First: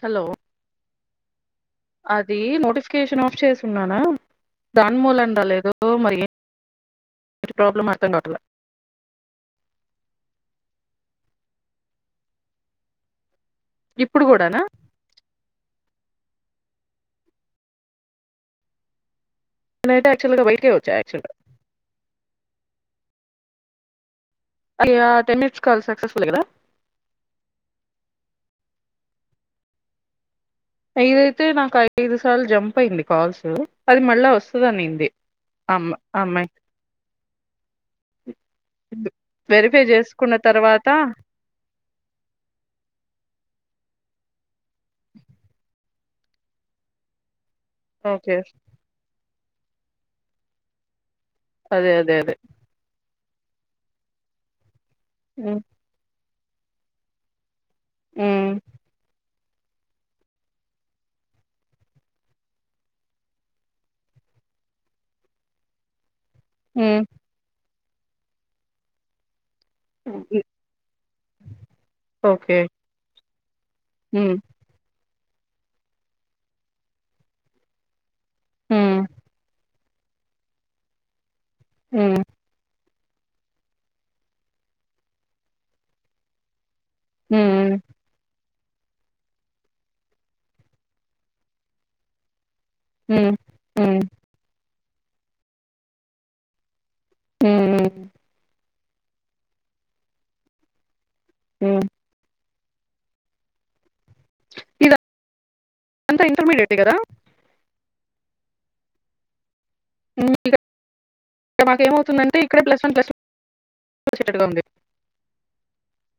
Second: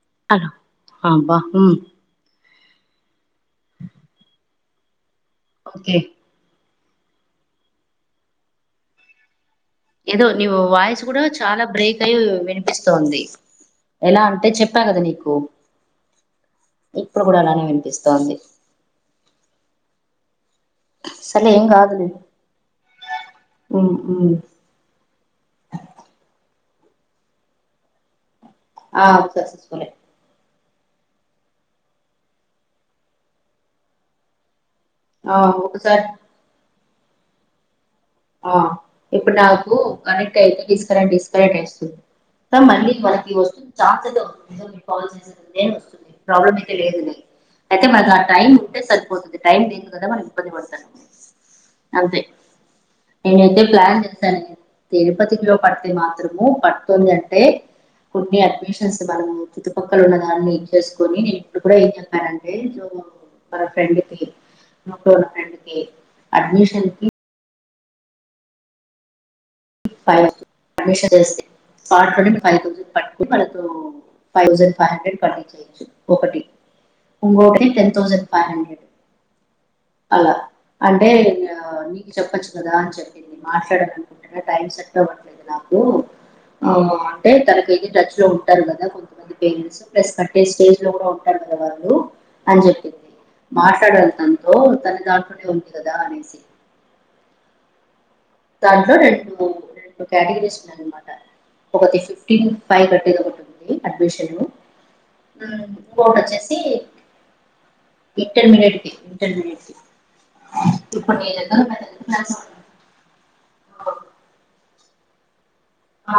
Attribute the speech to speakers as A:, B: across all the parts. A: Hello
B: అబా
A: అది notification of చేసి ఉంచానా దాని వల్ల రాలేదు
B: ఓకే
A: మరి ఏం ఇ ప్రాబ్లం అర్థం కావట్లా
B: ఏదో నీవు వాయిస్ కూడా చాలా బ్రేక్ అయి వినిపిస్ంది ఎలా
A: ఇప్పుడు
B: అంటే
A: కూడానా
B: చెప్పా కదా నీకు ఇప్పుడు కూడా అలానే వినిపిస్తోంది
A: నతే యాక్చవల్గా బై
B: సలే ఎంగ్ ఆదుదు ఉ ఉ
A: అది టెన్ మినిట్స్ క సక్సెస్ఫుల్దా
B: ఆ
A: ఇదైతే నాకు ఐదు సార్లు జంప్ అయింది కాల్స్ అది మళ్ళా వస్తుంది
B: ఆ ఒకసారి
A: నినందిమె
B: ఆ ఇప్పుడు నాకు
A: వెరిఫై చేసుకున్న
B: కనెక్ట్ అయితే
A: తర్వాత
B: డిస్కనెక్ట్ డిస్కనెక్ట్ అయిస్తుంది మళ్ళీ మనకి వస్తు కాల్ చే నే వంది ప్రాబ్లం అయితే లేదు అయితే మ నా
A: ఓకే
B: టైమ్ ఉంటే సరిపొతుంది టైమ్ ద కదా మరి ఇప్పందితా
A: అదే అదే అదే
B: నేనైతే ప్లాన్ చేశాను ఎ పతి కిలో
A: ఉమ్
B: పట్టతులేవా ము పంతొమి అంటే కున్ని
A: ఉమ్
B: అడ్మిషన్స్ బన చుట్టుపక్కల ఉన్న దాన్ని చేసుకొని నేను ఇప్పుడు కూడా ఏం చెప్పానంటే మన ఫ్రెండ్ కి ఇట్లో ఉన్న ఫ్రెండ్ కి
A: ఉమ్
B: అడ్మిషన్కి
A: ఉమ్,
B: ఫైవ్న్స్త ఫైవ్
A: ఓకే
B: థౌసండ్ పట్టుళ్ళతో
A: ఉమ్
B: ఫైవ్థౌసండ్ ఫైవ్ హండ్రెడ్ ప ఒకటి ఇంకొని టెన్ ౌసండ్ ఫైవ్ హండ్రెడ్
A: ఉమ్
B: అలా అంటే నీకు
A: ఉమ్
B: చెప్పచ్చు కదా అని చెప్ప మాసడకు టై సెట్టదు నాకు అంటే
A: ఉమ్
B: తనకెతే టచ్ లో ఉ అంటారు కదా కొంతమంది పేరెంట్స్ ప్లస్ కట్టే స్టేజ్ లో కూడా ఉంటారు కదా వాళ్ళు అని చెప్పింది
A: ఉమ్ ఉమ్
B: మాట్లాడటంతో దాటుడి ఉంది కదా అనేసి
A: హ్మ్ హ్మ్
B: దాంట్లో రెండు రెండు కేటగిరీస్ ఉన్నాయన్నమాట
A: ఉమ్
B: ఒకటి ఫిఫ్టీ ఫై కట్టిది ఒకటింది అడ్మిషను హ్మ్ ఇకోటి
A: ఇదంతా
B: వచ్చేసి
A: ఇంటర్మీడియట్ కదా
B: ఇంటర్మీడియట్ కి ఇంటర్మీడియట్ కి
A: మాక
B: టెన్త్ క్లాస్
A: ఏమవుతుందంటే ఇక్కడ ప్లస్ వన్ ప్లస్ కోశేటోళ్ళం బి
B: ఆ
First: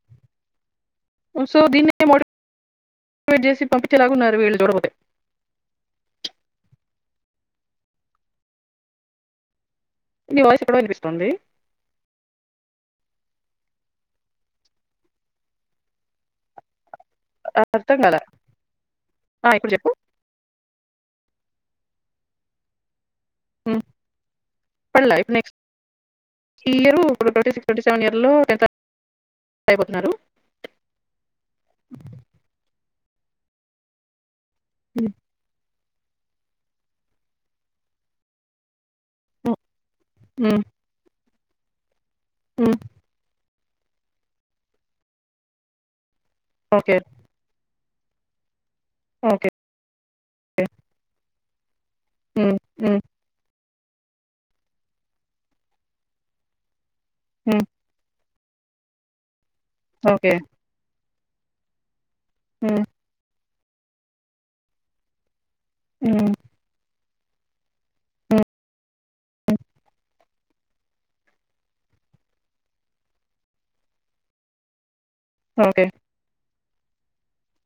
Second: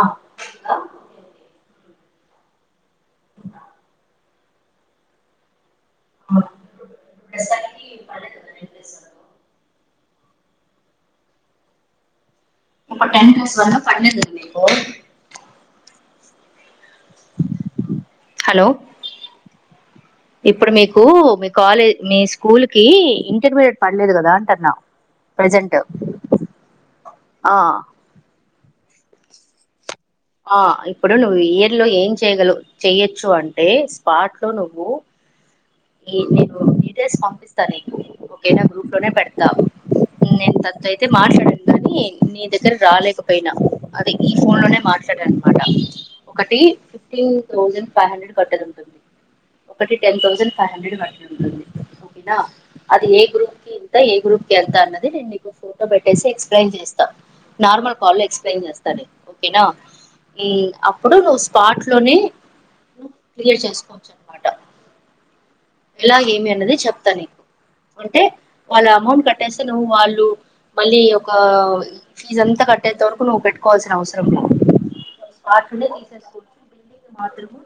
A: చేసి పంపించేలాగాన్నారు వీళ్ళు చూడకపో తే నీ వాయసు ఎక్కడ వినిపిస్తుంది
B: ఇంకో టెన్ మిస్ వన్నా పన్నేండుంది
A: ఆ అర్థం కలే
B: హలో
A: ఆ ఇప్పుడు చెప్పు
B: కు మీ కాలేజ్ మీ స్కూల్ కి ఇంటర్మీడియట్
A: హ్మ్.
B: పడలేదు కదా అంటన్నా
A: పడలా ఇప్పుడు నెక్స్ట్
B: ప్రెజెంట్
A: ఈ ఇయరు ఇప్పుడు
B: ఆ
A: ఇయర్‌లో అయిపోతున్నారు
B: ఆ ఇప్పుడు నువ్వు ఇయర్ లో ఏం చేయ్యగల చెయొచ్చు అంటే స్పార్ట్ నువ్వు
A: హ్మ్.
B: ఈ నీకు డీటెయిల్స్ పంపిస్తా నీకు ఓకేనా గ్రూప్ లో నే పెడతా
A: హ్మ్.
B: నేను
A: హ్మ్.
B: తత్ అయితే మాట్లాడం కానీ నీ దగ్గర
A: హ్మ్.
B: రాలేకపోయినా అదే ఈ ఫోన్ లోనే మాట్లడ అనమాట ఒకటి
A: ఓకే.
B: ఫిఫ్టీన్ థౌజండ్ ఫైహండ్రడ్ కట్టే
A: ఓకే.
B: ఒకటి టెన్ థౌసండ్ [inaudible] ఓకెనా
A: హ్మ్. హ్మ్.
B: అది ఏ గ్రూప్ కి తే ఏ గ్రూప్కి ఎంత అన్నది నేను నీకు ఫోటో పెట్టేసి ఎక్స్ప్లెయిన్ చేస్
A: హ్మ్.
B: నార్మల్ కాలేజ్ ఎం చేస్తానై కెనా
A: ఓకే.
B: ఈ అప్ ఇప్పుడు ను్వు స్పాట్ లోనే
A: హ్మ్.
B: క్లియర్ చేసుకోవచ్చు అనమాట
A: హ్మ్.
B: ఇలాగేమి అన్నది చెప్ప అంటే
A: హ్మ్.
B: వాళ్ళ అమౌంట్ కట్టేస్తే నువ్వు వాళ్ళు మళ్ళీ ఒక ఫీజ్ అంతా కట్టేంత వరకు నువ్వు పెట్టుకోవాల్సిన అవసరం లే
A: ఓకే.
B: స్పాట్నే తీసేసుకు మాత్రము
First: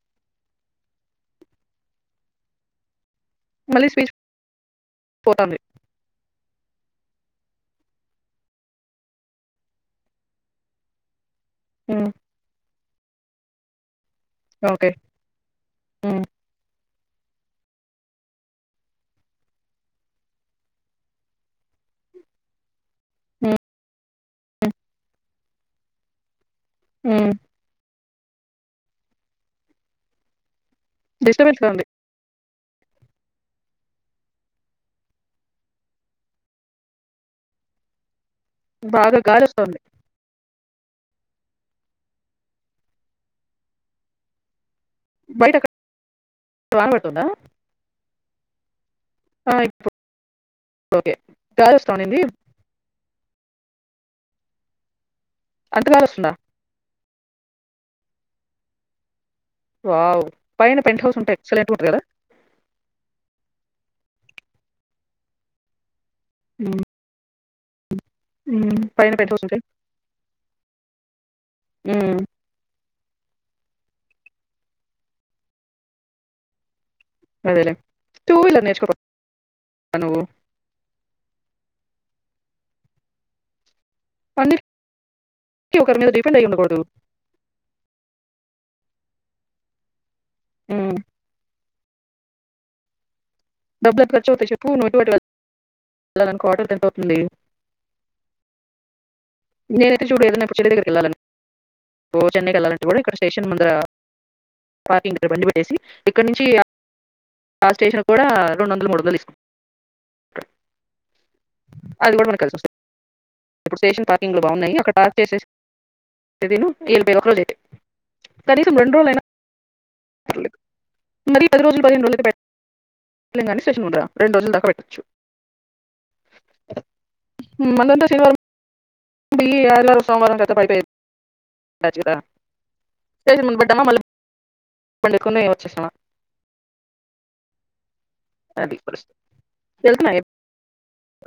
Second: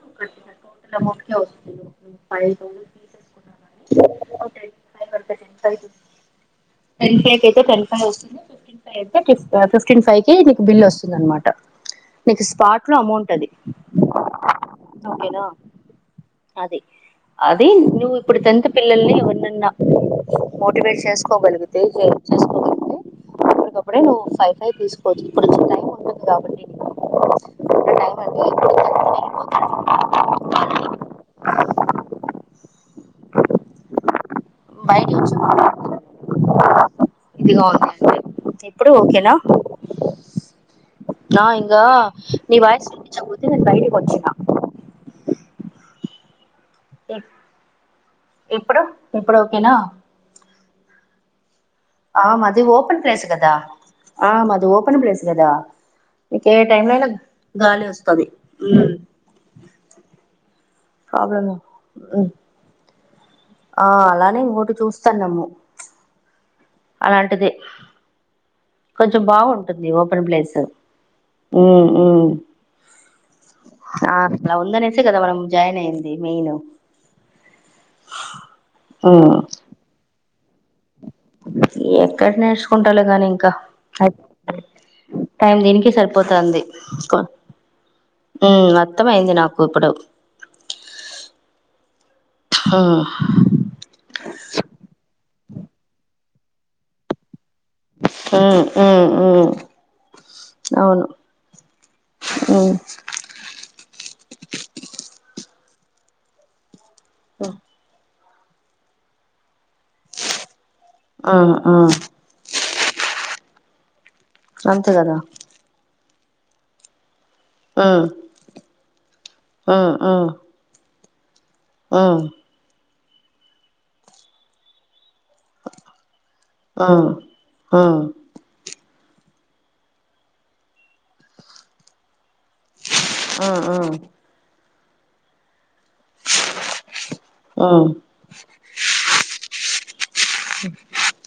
B: తప్పకుండ వస్తుంది ఫైవ్ థౌసేండ్
A: మళ్ళీ స్పీచ్
B: ఫైవ్
A: [inaudible]
B: కడితే టెన్
A: పోటాంది
B: ఫైవ్ టెన్ ఫైవ అయితే టెన్ ఫైవ్ వస్తుంది ఫిఫ్టీన్ ఫైవ్ అయితే ఫిఫ్టీన్ ఫైవ మీకు బిల్ వస్తుంది అనమాట
A: హ్మ్.
B: నీకు పార్ట్ ఎక్కువ అమౌంట్ అది
A: ఓకే.
B: ఓకేనా
A: హ్మ్.
B: అదే అడ్ అది నువ్వు ఇప్పుడు టెన్త్ పిల్లల్ని ఎవరినన్నా మోటివేట్ చేసుకోగలిగితే చేసుకోగలిగితే
A: హ్మ్.
B: కప్పుడే కప్పుడే [unintelligible] ఫై ఫై తీసుకోవచ్చు ఇప్పుడు టైం ఉంటుంది కాబట్టి
A: హు
B: [unintelligible]
A: డిస్టర్బెన్స్‌గా ఉంది.
B: బయటి వచ్చా ఇది కాదు ఎప్పుడు
A: బాగా
B: ఓకేనా
A: గాలొస్తోంది.
B: ఆ ఇగ నీ వాయిస్ వినిపించలేకపోతే బైడి వచ్చిన
A: బయటక అంగ్తు దా
B: ఇ-
A: [unintelligible]
B: ఇప్పుడు ఇప్పుడు ఓకేనా
A: ఓకే గాలొస్తా ఉండింది.
B: ఆ మాది ఓపెన్ ప్లేస్ కదా ఆ మాది ఓపెన్ ప్లేస్ కదా
A: అంతగాలి వస్తుందా
B: ఏ టైం లే గాలి వస్తది
A: వావ్ పైన పెంట్ హౌస్ ఉంటే
B: ప్రాబ్లమ్
A: ఎక్సలెంట్ గా ఉంటంది కదా
B: ఆ అలానే ఇంకోటి చూస్తానమ్ము
A: ఉమ్,
B: అలాంటిది
A: ఉమ్, పైన
B: కొంచెం
A: పెంట్ హౌస్ ఉంటే
B: బాగుంటుంది ఓపెన్ ప్లేస్
A: ఉమ్,
B: ఆ అలా ఉందనేసే కదా మనం జాయిన్ అయింది నేను
A: అదేలేే టు వీలర్ నేర్చుకో
B: ఉమ్
A: [inaudible] నేను
B: ఎక్కడ నేర్చుకుంటాల కాని ఇంకా అ
A: అన్నిటికీ
B: టైం దీనికి
A: ఒకరి మీద డిపెండ్ అయి
B: సరిపోతుంది
A: ఉండకూడదు
B: ఉ అర్థం అయింది నాకు ఇప్పుడు
A: హు
B: ఆ
A: డబ్బులు ఎంత ఇలా నన్ కాటర్స్ కెంత అవుతుంది
B: ఆ ఆ
A: నేనైతె చూడ్లేదు నాకు చెట్టు దగ్గరికి వెళ్దారని ఓ చెన్నైకి
B: ఉమ్
A: ఎళ్ళాలంటే కూడ ఇక్కడ స్టేషన్ ముందరా పార్కింగ్ ఇక్కడ బంది ఏసి ఇక్కడ నుంచి అ ఆ స్టేషన్ కూడా రెండొందలు మూడొందలు తీస్కో
B: ఆ ఆ
A: అది కూడా మనకు కలిసి వస్తుంది ఇప్పుడు స్టేషన్ తాక్ ఇండ్లు బాన్నాయి అక్కడ టాస్క్ చేసేసి అధీను ఇంకేదొ ఒకట్చేసి
B: ఆ ఆ ఆ
A: మరిీ పది రోజులు పదిహేనురోజులైతె బ్యాక్ తెలంగాణ స్టేషన్ ఉండ్రా రెండు రోజుల్దాకా పెట్టొచ్చు
B: ఉమ్
A: ఉ
B: ఉమ్
A: అదంత సిల్వర్ బెయ్యి ఆదివారం సోమ్వారం దచ్చప్ అయితే కచ్చిత స్టేషన్
B: ఆ
A: ముంద్
B: ఆ
A: పెట్టమ్మ మళ్ళ పండకున్నె వచ్చేస్తావా
B: ఆ
A: అది పరిస్థి తెల్స్ నాయె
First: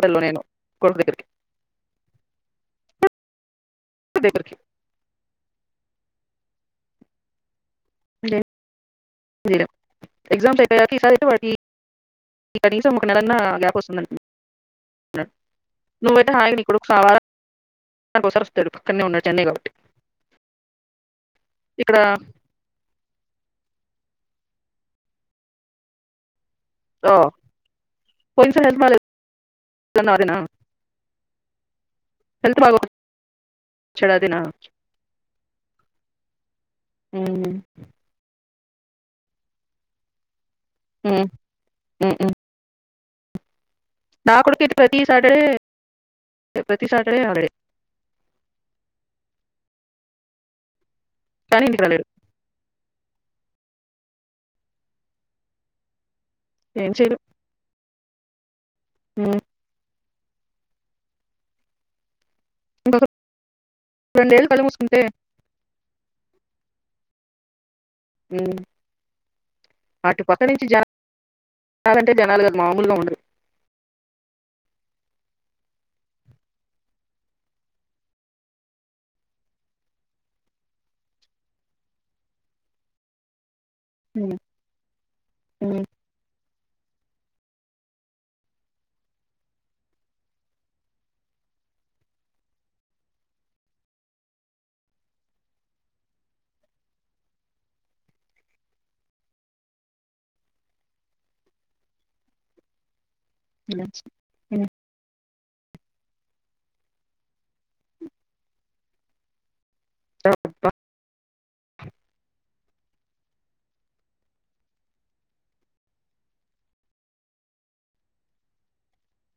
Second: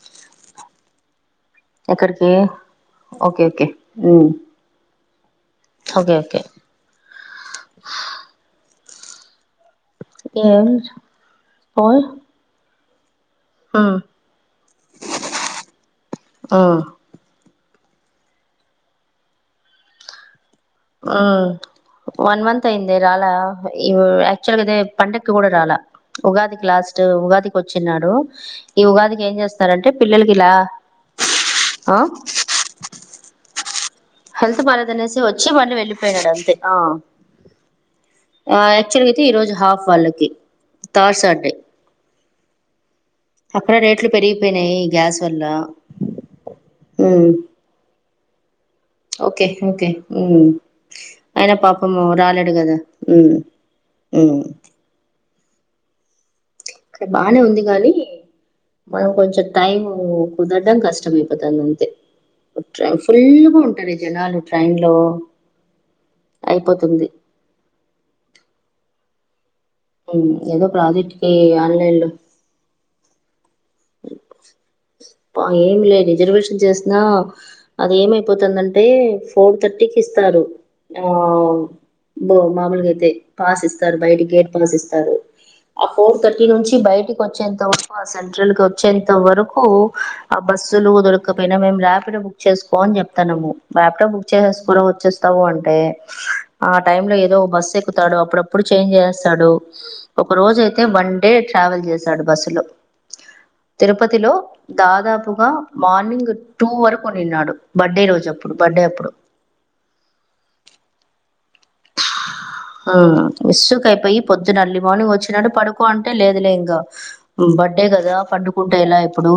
A: తిందు నేను కొర్రె ఫెఫ్టీ
B: ఎక్కడికీ ఓకె ఓకె
A: కొడుకు దగ్గరికి
B: పన్ చేస్తె
A: రీడం ఎగ్జామ్స్
B: ఏం
A: అయ్పోయాక ఈసారి అయితే ఒకటీ
B: పోయ్
A: ఉంటది తినడన్నా గ్యాప్
B: ఆ
A: వస్తుందండి నువ్వైతే అ
B: ఆ
A: య్నిప్పుడు కావాల రానికి ఒక్సారి వస్తడు పక్కన్నె ఉన్నడు చెన్నై లొ
B: ఆ వన్ మంత్ అయింది నువ్ రాలా ఇ యాక్చువల్ గ ఇ పండక్కు కూడ రాల ఉగాది లాస్టూ
A: ఓ,
B: ఉగాదికొచ్చిన్నాడు
A: పోయినసారి హెల్త్
B: ఈ
A: బాగాలేదు
B: ఉగాదికి ఏం చేస్తారంటె
A: అన్నావు
B: పిల్లలకి
A: అదేనా
B: ఇలా ఆ
A: హెల్త్ బాగా వచ్చాడు అదేనా
B: హెల్త్ పాల తనేసి వచ్చి వాడి వెళ్ళిపోయినాడు అంతే ఆ
A: ఉమ్,
B: ఆ యాక్చువల్ గయితే ఈ రోజు హాఫ్ వాళ్ళకి థర్డ్ సాటర్డే
A: ఉమ్
B: అక్కడ రేట్లు
A: నా కొడుకు అయితే
B: పెరిగిపోయినాయి
A: ప్రతి
B: గ్యాస్ వల్ల
A: సాటర్డే ప్రతి Saturday holiday
B: okay okay hmm అయినా
A: కానీ ఇంటికి
B: పాపము రాలేడు కదా ఉమ్
A: ఏం
B: అక్కడ
A: చేయలేం
B: బానే ఉంది గానీ
A: ఉమ్.
B: మనంకొంచం టైమ్ తినటం కష్టం అయిపోతుంది అంతే
A: ఇంకొక
B: ఫుల్గా ఉంటారు జనాలు
A: రెండేళ్ళు కళ్ళు
B: ట్రైన్ లో
A: మూసుకుంటే
B: అయిపోతుంది.
A: మ్ అటు
B: హ్మ్
A: పక్క నుంచి
B: ఏదో
A: జనాలు
B: ప్రాజెక్ట్ కి
A: జనాలుఅంటే జనాలు కాద్ మామూలుగా ఉండదు.
B: ఏమి లే రిజర్వేషన్ చేసినా అది ఏమైపోతుందంటే ఫోర్ థర్టీకి ఇస్తారు ఆ బ మామూలుగా అయితే పాస్ ఇస్త బయట గేట్ పాసిస్తారు ఆ ఫోర్ థర్ట్ ఇంటి నుంచి బయటికి వచ్చేంత ఉపవాసం చల్కో వచ్చేంత వరకు ఆ బస్సులు దొరకపోయినా మేము రాపిడో బుక్ చేసుకోని చెప్తానము ర్యాపిడో బుక్ చేసు కూడా వచ్చేస్తావు అంటే ఆ టైమ్ లో ఏదో బస్సు ఎక్కుతాడు అప్పుడప్పుడు చేంజ్ చేస్తాడు ఒక రోజుయితే వన్ డే ట్రావెల్ చేసాడు బస్సు లో తిరుపతిలో దాదాపు ఇంగ మార్నింగ్ టూ వరకు ఉండిన్నాడు బర్డ్ రోజు అప్పుడు బర్డ్ అప్పుడు
A: తేవ్ పా
B: విస్సుక్ అయిపోయి పొద్దున అర్లీ మార్నింగ్ వచ్చినడు పడుకో అంటే లేదులే ఇంకా బర్డే కదా పండుకుంటే ఎలా ఇప్పుడు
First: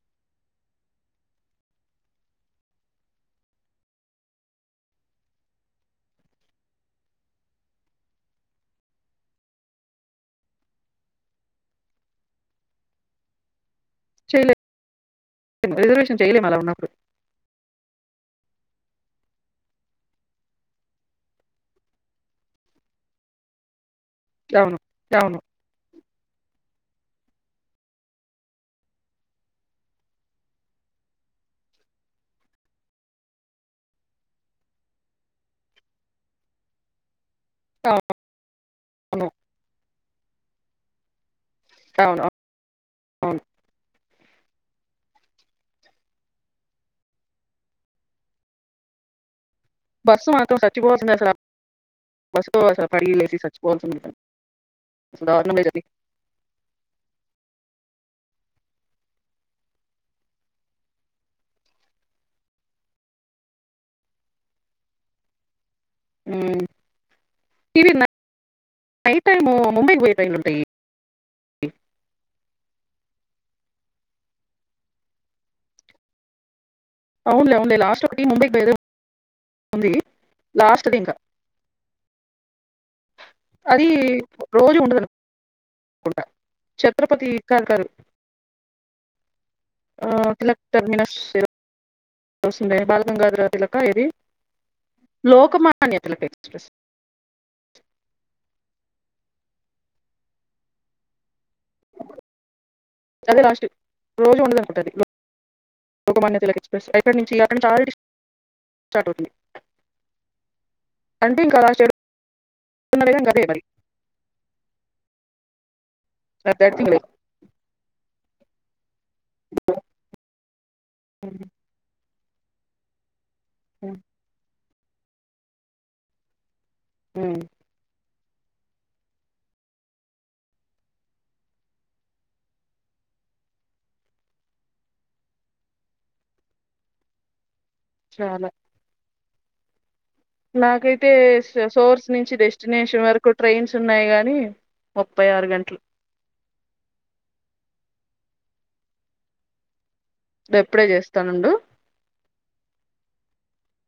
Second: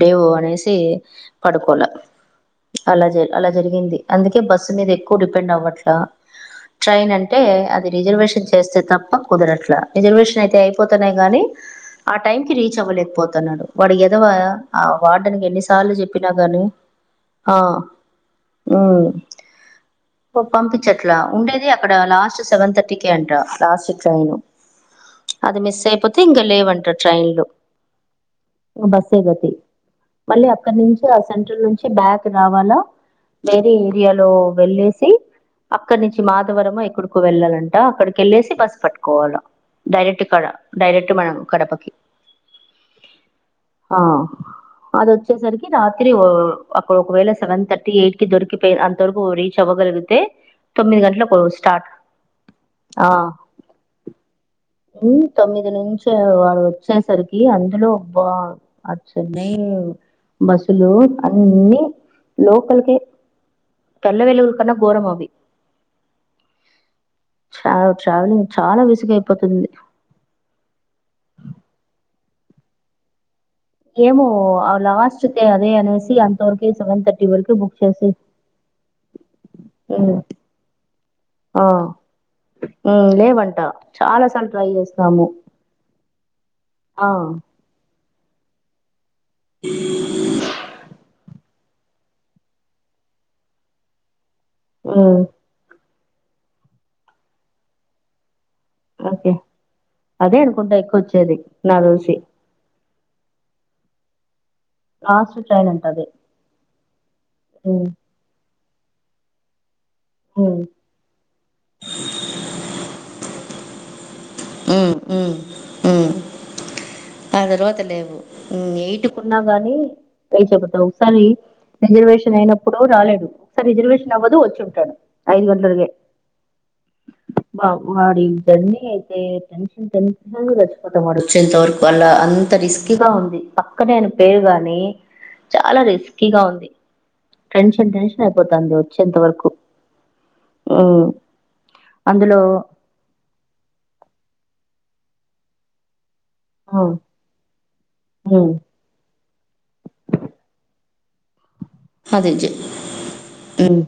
B: డేవ అనేసి పడుకోల అలా జ అలా జరిగింది అందుకే బస్సు మీద ఎక్కువ డిపెండ్ అవ్వట్లా ట్రైన్ అంటే అది రిజర్వేషన్ చేస్తే తప్ప కుదరట్లా రిజర్వేషన్ అయితే అయిపోతున్నాయి గాని ఆ టైం కి రీచ్ అవ్వలేకపోతున్నాడు. వాడు ఎదవా
A: చేయలేము
B: ఆ వార్డెన్కి ఎన్నిసార్లు
A: రిజర్వేషన్
B: చెప్పినా
A: చేయలేము అలా
B: గానీ
A: ఉన్నప్పుడు
B: పప్పంపి చెట్లా ఉండేది అక్కడ లాస్ట్ సెవెన్ థర్టీ కే అంట లాస్ట్
A: అవును అవును
B: అది మిస్ అయిపోతే ఇంకా లే వంట ట్రైన్ లో ఇగ బస్ ఏగతి మళ్ళీ అక్కడ నుంచి ఆ సెంట్రల్ నుంచి బ్యాక్ రావాలా వేరే ఏరియాలో వెళ్ళేసి అక్కడ నుంచి మాధవరామో ఎక్కడికో వెళ్ళాలంట అక్కడికిళ్ళేసి బస్
A: అవును
B: పట్టుకోవాల డైరెక్ట్ కడ డైరక్ట్ మనం కడపకి
A: అవును అవును
B: అదొచ్చేసరికి రాత్రి ఓ అక్కడ ఒకవేళ సెవెన్ థర్టీ ఎయిట్ కి దొరికితే అంతరకు ఓరి శవగలిగితే
A: బస్సు మాత్రం
B: తొమ్మిది
A: చచ్చిపోవాల్సింది అసలు ఆ
B: గంటలకు స్టార్ట్
A: బస్సు అసలు పడి లేసి చచ్చిపోవాల్సింది
B: మ్
A: అసలు దారుణం
B: తొమ్మిది
A: లేదు
B: నుంచి వాళ్ళు వచ్చేసరికి అందులో బా ఆ చెన్నై బస్సులు అన్ని లోకలకే తెల్లవేలుగు కన్నా ఘోరం అవి
A: మ్మ్
B: ట్రా
A: ఇవి న
B: ట్రావెలింగ్ చాలా
A: టై
B: విసుగైపోతుంది
A: ముంబైకి పోయియి ఉంట
B: ఏమో అ వాస్తే అదే అనేసి అంతవ తె సెవెన్ థర్టీ వరకు
A: అవునులే
B: బుక్
A: అవునులే లాస్ట్
B: చేసి
A: ఒకటి ముంబైకి పోయేది ఉంది
B: మ్మ్
A: లాస్ట్ది ఇంకా
B: మ్మ్ ఆ లేవంట
A: అది
B: చాలా సార్లు ట్రై
A: రోజు ఉండదు
B: చేస్తాము
A: అనుకుంటా
B: ఆ
A: ఛత్రపతి ఆ కలటర్మిన వస్తుందే బాలగంగాధరాత్ర లక్క ఇది
B: ఉమ్
A: లోక మా అన్యాతలక్్ ఎక్స్ప్రెస్
B: ఓకే అదే అనుకుంటా ఎక్కువ వచ్చేది నాక్ తెలిసి
A: అది ట్ రోజు ఉండల ంది
B: లాస్ట్ ట్రైన్ అంట అది
A: లోకమాన్యతల ఎక్స్ప్రెస్ అక్కడ నుంచిరంట
B: ఉమ్
A: ఆల్రెడీ స్టార్ట్ అవుతుంది
B: ఉమ్
A: రంటీం కదాశడున్నడం కద ఇవరి
B: మ్మ్ మ్మ్ మ్మ్
A: థర్డ్ థింగ్ లేదు
B: తర్వాత లేవు మ్మ్ ఎయిట్ న్నా గాని ప చెబతా ఒకసారి రిజర్వేష లేనప్పుడు రాలేదు ఇప్ ఆ రిజర్వేషన్ అవ్వదు వచ్చుడు ఐదు వందల్ గే
A: ఉమ్,
B: బా వాడి దన్ని అ టెన్షన్ టెన్షన్ గచ్చిపోతా మ వచ్చేంత వరకు అలా అంత రిస్కీగా ఉంది పక్కనేను పేరుగాని చాలా రిస్కీగా ఉంది ట్రెన్షన్ టెన్షన్
A: చాలా
B: అయిపోతంది వచ్చి ఎంత వరకు
A: నాకైతే
B: ఉమ్,
A: సోర్స్ నుంచి
B: అందులో
A: డెస్టినేషన్ వరకు ట్రైన్స్ ఉన్నాయి కానీ ముప్పై ఆరు గంటలు
B: అవును మ్మ్
A: ఎప్పుడే చేస్తానుండు
B: అదేజీ మ్మ్